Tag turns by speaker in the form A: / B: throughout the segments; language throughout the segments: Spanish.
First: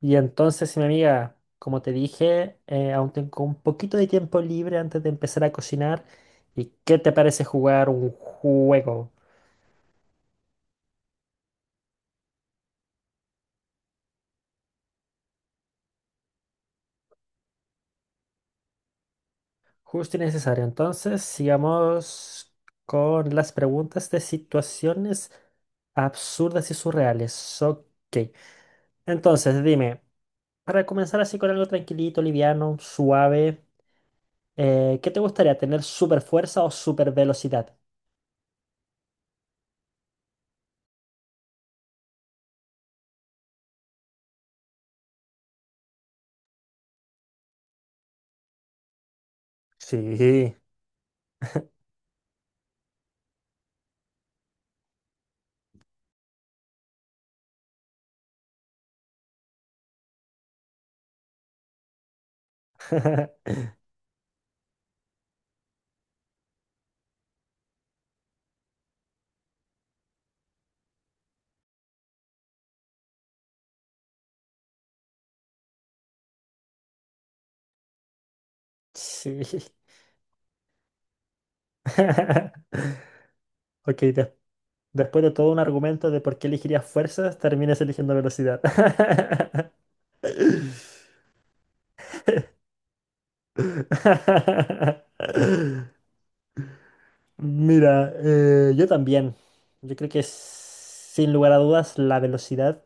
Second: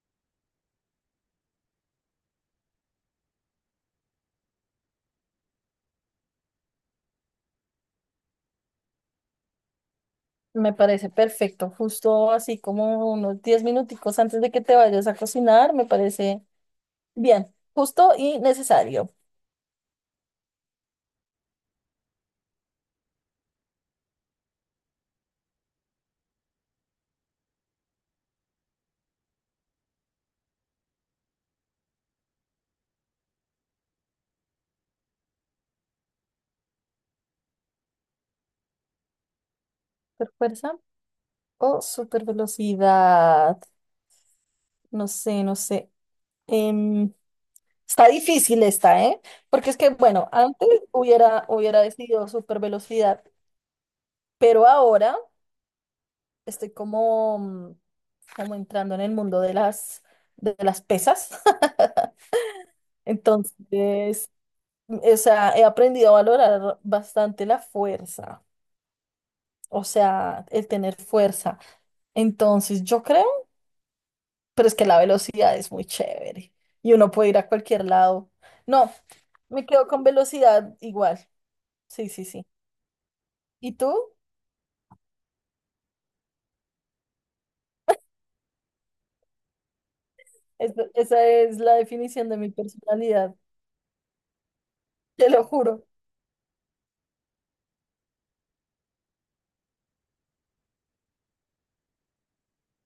A: Y entonces, mi amiga, como te dije, aún tengo un poquito de tiempo libre antes de empezar a cocinar. ¿Y qué te parece jugar un juego?
B: Me parece perfecto, justo así como unos 10 minuticos antes de que te vayas a cocinar, me parece bien, justo y necesario.
A: Justo y necesario. Entonces, sigamos con las preguntas de situaciones absurdas y surreales. Ok. Entonces, dime, para comenzar así con algo tranquilito, liviano, suave, ¿qué te gustaría tener? ¿Super fuerza o super velocidad?
B: ¿Super fuerza o super velocidad? No sé, no sé. Em, está difícil esta, ¿eh? Porque es que, bueno,
A: Sí.
B: antes hubiera decidido super velocidad, pero ahora estoy como, como entrando en el mundo de las pesas. Entonces, o sea, he aprendido a valorar bastante la fuerza, o sea, el tener fuerza. Entonces, yo creo, pero es que la velocidad es muy chévere y uno puede ir a cualquier lado. No,
A: Sí.
B: me quedo con velocidad igual. Sí, sí, sí. ¿Y
A: Ok,
B: tú?
A: des- Después de todo un argumento de por qué elegirías fuerzas, terminas eligiendo velocidad.
B: Esa es la definición de mi personalidad, te lo juro.
A: Mira, yo también. Yo creo que sin lugar a dudas la velocidad.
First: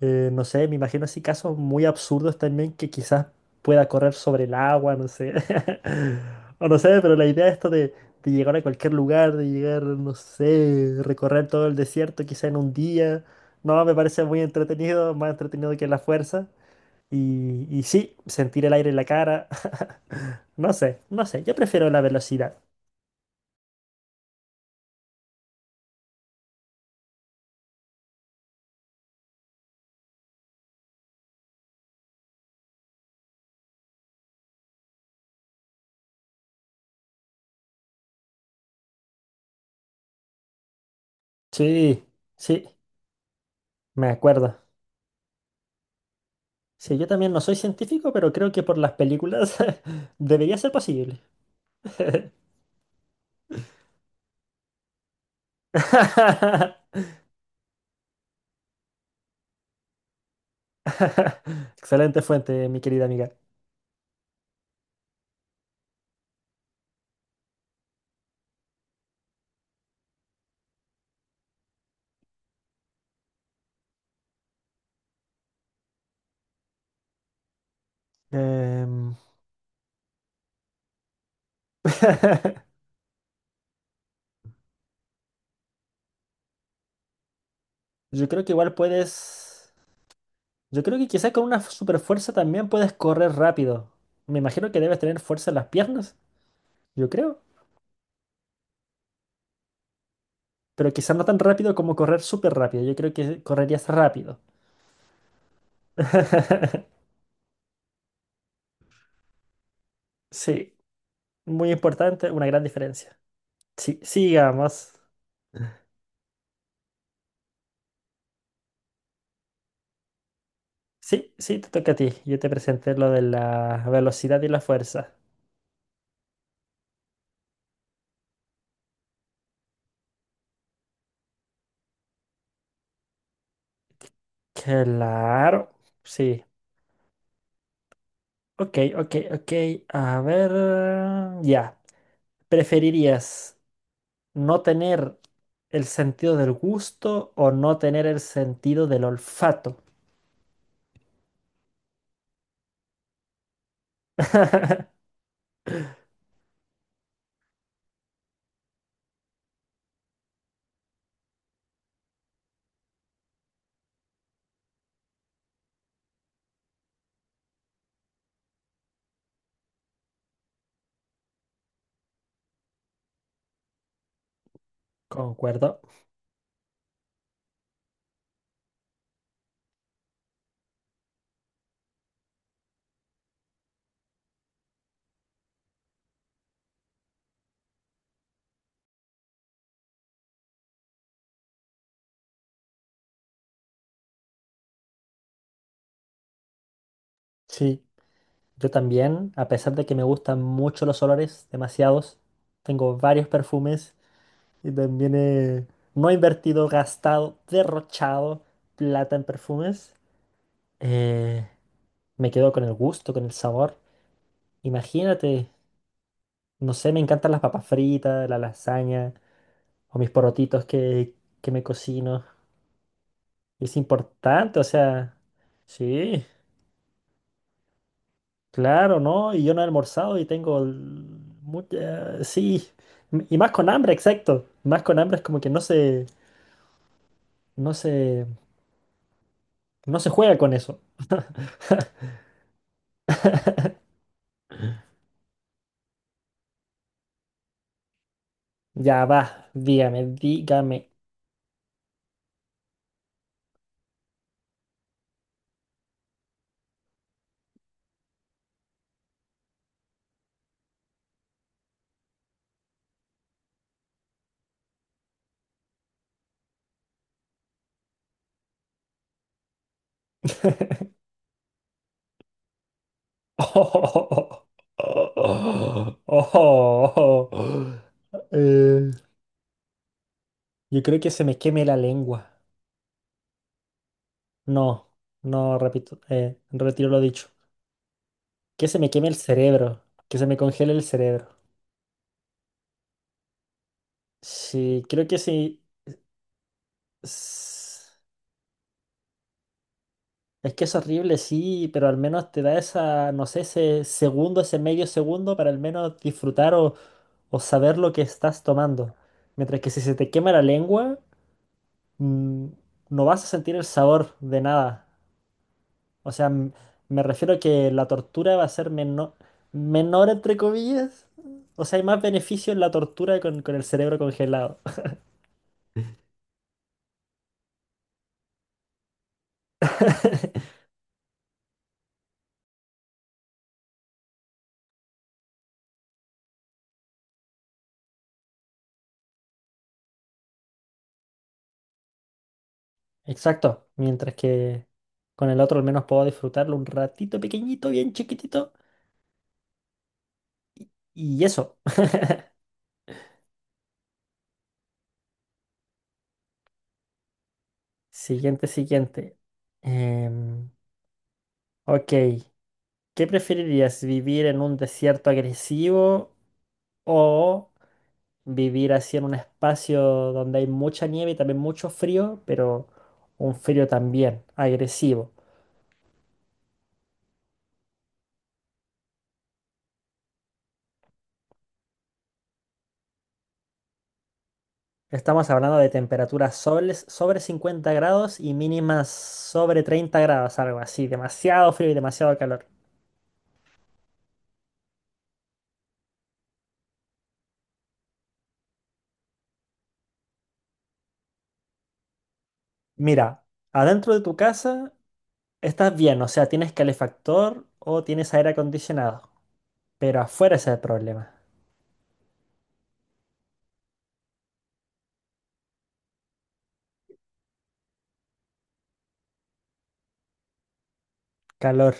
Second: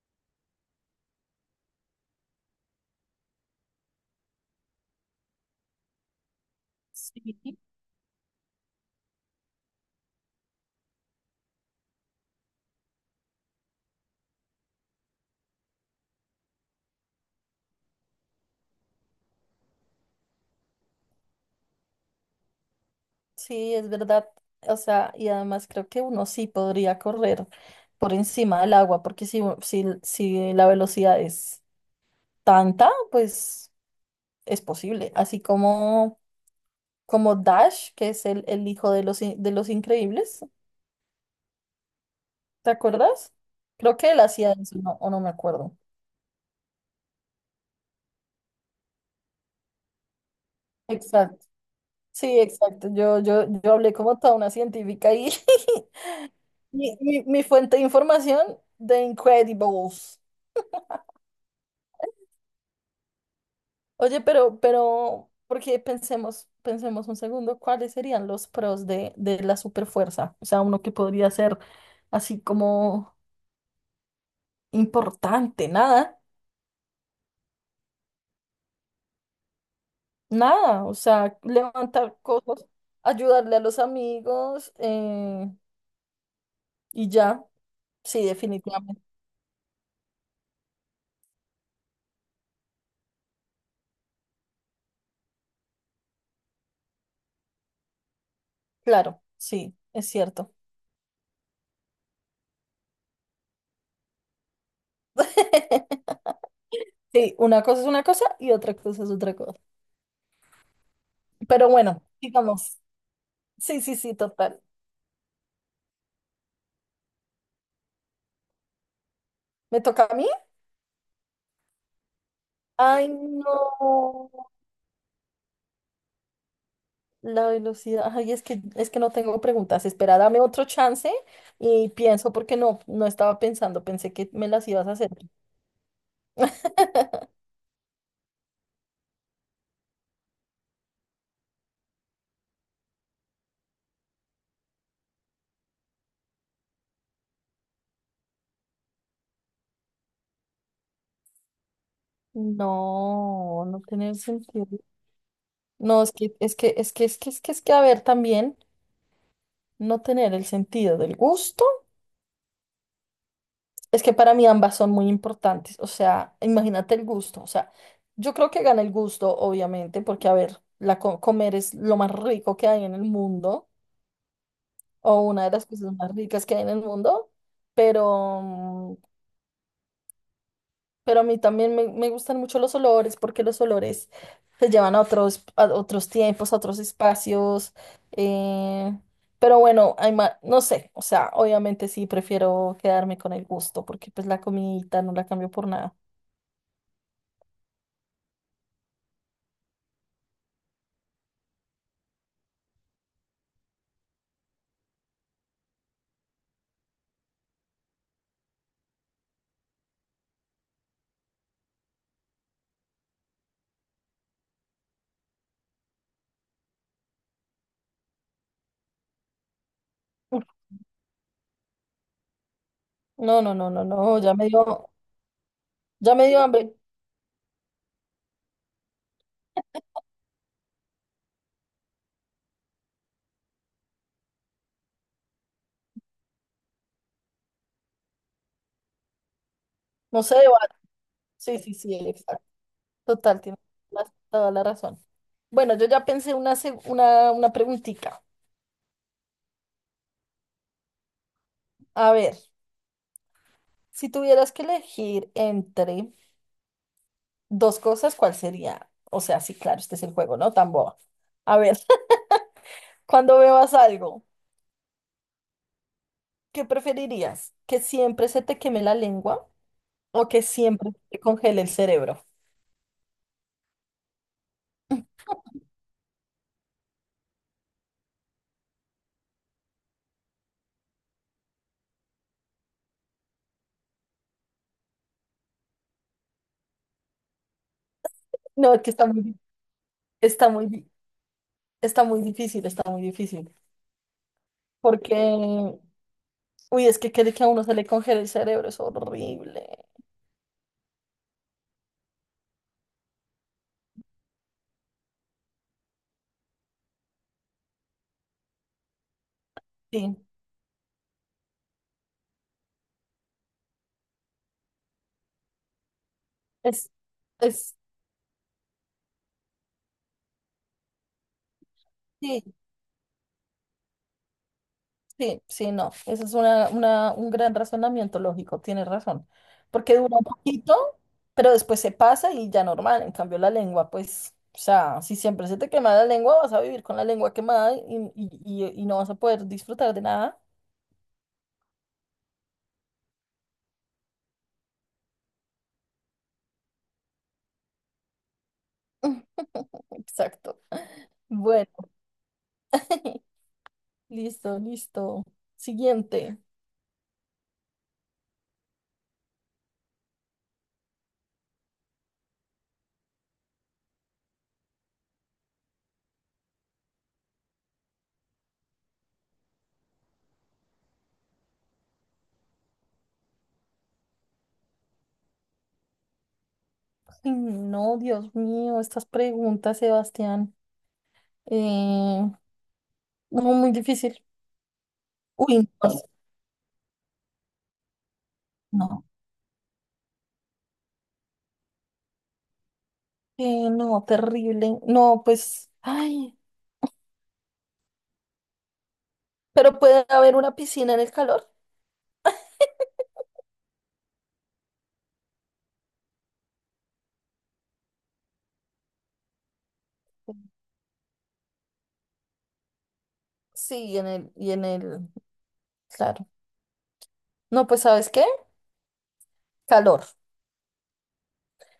A: No sé, me imagino así casos muy absurdos también que quizás pueda correr sobre el agua, no sé. O no sé, pero la idea
B: Sí,
A: esto de llegar a cualquier lugar, de llegar, no sé, recorrer todo el desierto quizá en un día, no, me parece muy entretenido, más entretenido que la fuerza. Y sí, sentir el aire en la cara, no sé, no sé, yo prefiero la velocidad.
B: sí, es verdad. O sea, y además creo que uno sí podría correr por encima del agua, porque si la velocidad es tanta, pues es posible. Así como Dash, que es el hijo de los Increíbles,
A: Sí,
B: ¿te
A: sí,
B: acuerdas? Creo
A: me
B: que él hacía
A: acuerdo.
B: eso, no, o no me acuerdo.
A: Sí, yo también no soy científico, pero creo que por las películas debería ser posible.
B: Exacto. Sí, exacto. Yo hablé como toda una científica y mi fuente de información de Incredibles.
A: Excelente fuente, mi querida amiga.
B: Oye, porque pensemos, pensemos un segundo, ¿cuáles serían los pros de la superfuerza? O sea, uno que podría ser así como. Importante, nada,
A: Em,
B: nada, o sea, levantar cosas, ayudarle a los amigos y ya, sí,
A: yo creo que igual
B: definitivamente,
A: puedes. Yo creo que quizás con una super fuerza también puedes correr rápido. Me imagino que debes tener fuerza en las piernas, yo creo.
B: claro, sí, es cierto.
A: Pero quizás no tan rápido como correr súper rápido. Yo creo que correrías rápido.
B: Sí, una cosa es una cosa y otra cosa es otra cosa.
A: Sí,
B: Pero
A: muy
B: bueno,
A: importante, una gran
B: digamos,
A: diferencia.
B: sí, sí,
A: Sí,
B: sí, total.
A: sigamos.
B: ¿Me toca a mí?
A: Sí, sí, te toca a ti. Yo te presenté
B: Ay,
A: lo de la velocidad y
B: no,
A: la fuerza.
B: la velocidad, ay, es que no tengo preguntas, espera, dame otro chance y pienso porque no, no estaba pensando, pensé que me las ibas a hacer.
A: Claro, sí. Ok, ok, ok. A ver, ya. ¿Preferirías no tener el sentido del gusto o no tener el sentido del olfato?
B: No, no tener sentido. No, es que, es que, es que, es que, es que, es que, a ver, también no tener el sentido del gusto. Es que para mí ambas son muy importantes. O sea, imagínate el gusto. O sea, yo creo que gana el gusto, obviamente, porque, a ver, la comer es lo más rico que hay en el mundo, o una de las
A: Concuerdo.
B: cosas más ricas que hay en el mundo, pero Pero a mí también me gustan mucho los olores porque los olores se llevan a otros tiempos, a otros espacios. Eh, pero bueno, hay no sé, o sea, obviamente sí prefiero quedarme con el gusto porque pues la comidita no la cambio por nada.
A: Sí, yo también, a pesar de que me gustan mucho los olores, demasiados, tengo varios perfumes y también he no he invertido, gastado, derrochado plata en perfumes. Eh, me quedo con el gusto, con el sabor. Imagínate. No sé, me encantan las papas fritas, la lasaña o mis
B: Uf,
A: porotitos que me cocino.
B: no, no, no,
A: Es
B: no, no,
A: importante, o sea,
B: ya
A: sí,
B: me dio hambre.
A: claro, ¿no? Y yo no he almorzado y mucha, sí, y más con hambre, exacto. Más con hambre es como que no se, no se
B: No se
A: juega con
B: debate.
A: eso.
B: Sí, sí, sí, exacto. Total, tienes toda la razón. Bueno, yo ya pensé una preguntita.
A: Ya va, dígame, dígame.
B: A ver, si tuvieras que elegir entre... Dos cosas, ¿cuál sería? O sea, sí, claro, este es el juego, ¿no? Tan boba. A ver, cuando bebas algo, ¿qué preferirías? ¿Que siempre se te queme la lengua o que siempre te congele el cerebro?
A: Oh, oh, oh, oh. Eh, yo creo que se me queme la lengua. No, no, repito, retiro lo dicho.
B: No, es que está muy,
A: Que se me
B: está muy,
A: congele el cerebro.
B: está muy difícil, está muy difícil.
A: Sí, creo
B: Porque,
A: que sí.
B: uy, es que quiere que a uno se le
A: s-
B: congele el cerebro, es horrible.
A: Es que es horrible, sí, pero al menos te da esa, no sé, ese segundo, ese medio segundo para al menos disfrutar o saber lo que estás tomando. Mientras que si se te
B: Sí,
A: quema la lengua, mm, no vas a sentir el sabor de nada. O sea,
B: es,
A: me refiero a que
B: es,
A: la tortura va a ser menor, menor entre comillas. O sea, hay más
B: sí,
A: beneficio en la tortura con el cerebro congelado.
B: sí, sí, no. Ese es un gran razonamiento lógico, tienes razón. Porque dura un poquito, pero después se pasa y ya normal. En cambio, la lengua, pues, o sea, si siempre se te quema la lengua, vas a vivir con la lengua quemada y, y no vas a poder disfrutar de nada.
A: Exacto. Mientras que con el otro al menos puedo disfrutarlo un ratito pequeñito, bien chiquitito.
B: Exacto.
A: Y eso.
B: Bueno, listo, listo. Siguiente.
A: Siguiente, siguiente. Em, ok. ¿Qué preferirías? ¿Vivir en un desierto agresivo o vivir así en un espacio donde hay mucha nieve y también mucho frío, pero un frío también agresivo?
B: Ay, no, Dios mío, estas preguntas, Sebastián. Eh, no, muy difícil.
A: Estamos hablando
B: Uy,
A: de
B: no.
A: temperaturas sobre, sobre 50 grados y mínimas
B: No.
A: sobre 30 grados, algo así, demasiado frío y demasiado calor.
B: No, terrible. No, pues, ay, pero puede haber una piscina en el calor.
A: Mira, adentro de tu casa estás bien, o sea, tienes calefactor o tienes aire acondicionado, pero afuera ese es el problema.
B: Sí, y en el, claro. No, pues, ¿sabes qué? Calor,
A: Calor.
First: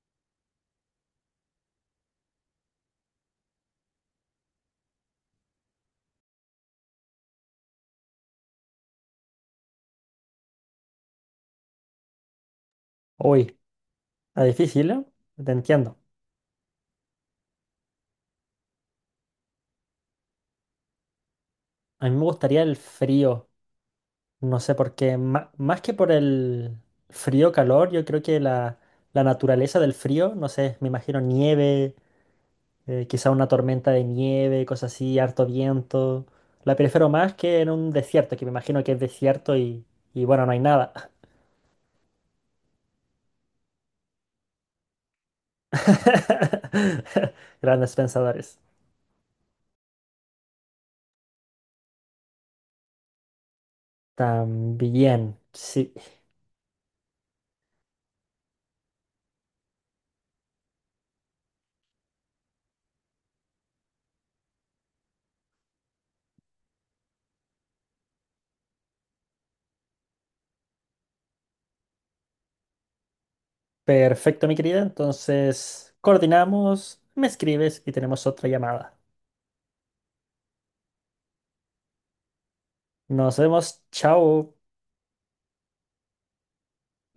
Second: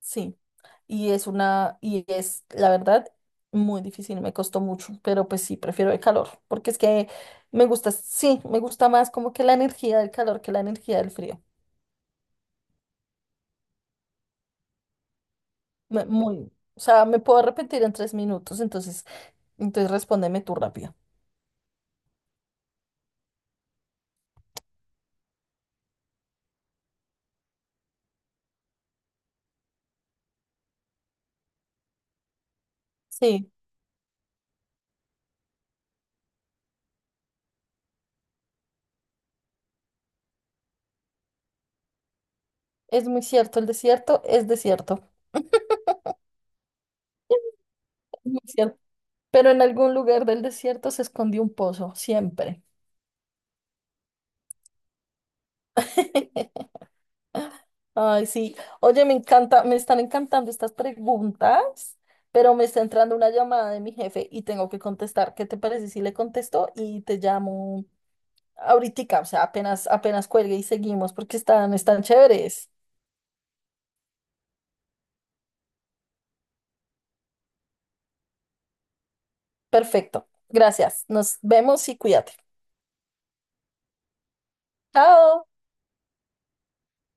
B: sí. Y es una, y es, la verdad, muy difícil, me costó mucho, pero pues sí, prefiero el calor, porque es que me gusta, sí, me gusta más como que la energía del calor que la energía del frío.
A: Uy, está difícil, ¿eh? Te entiendo.
B: Muy, o sea, me puedo arrepentir en 3 minutos, entonces, entonces respóndeme tú rápido.
A: A mí me gustaría el frío. No sé por qué, más que por el frío, calor, yo creo que la naturaleza del frío, no sé, me imagino nieve, quizá una
B: Sí,
A: tormenta de nieve, cosas así, harto viento. La prefiero más que en un desierto, que me imagino que es desierto y bueno, no hay nada.
B: es muy cierto, el desierto es desierto.
A: Grandes
B: Muy
A: pensadores.
B: cierto. Pero en algún lugar del desierto se escondió un pozo, siempre.
A: También, sí.
B: Ay, sí. Oye, me encanta, me están encantando estas preguntas, pero me está entrando una llamada de mi jefe y tengo que contestar. ¿Qué te parece si le contesto y te llamo ahorita? O sea, apenas, apenas cuelgue y seguimos porque están chéveres.
A: Perfecto, mi querida. Entonces, coordinamos, me escribes y tenemos otra llamada.
B: Perfecto. Gracias. Nos vemos y cuídate.
A: Nos vemos. Chao.
B: Chao.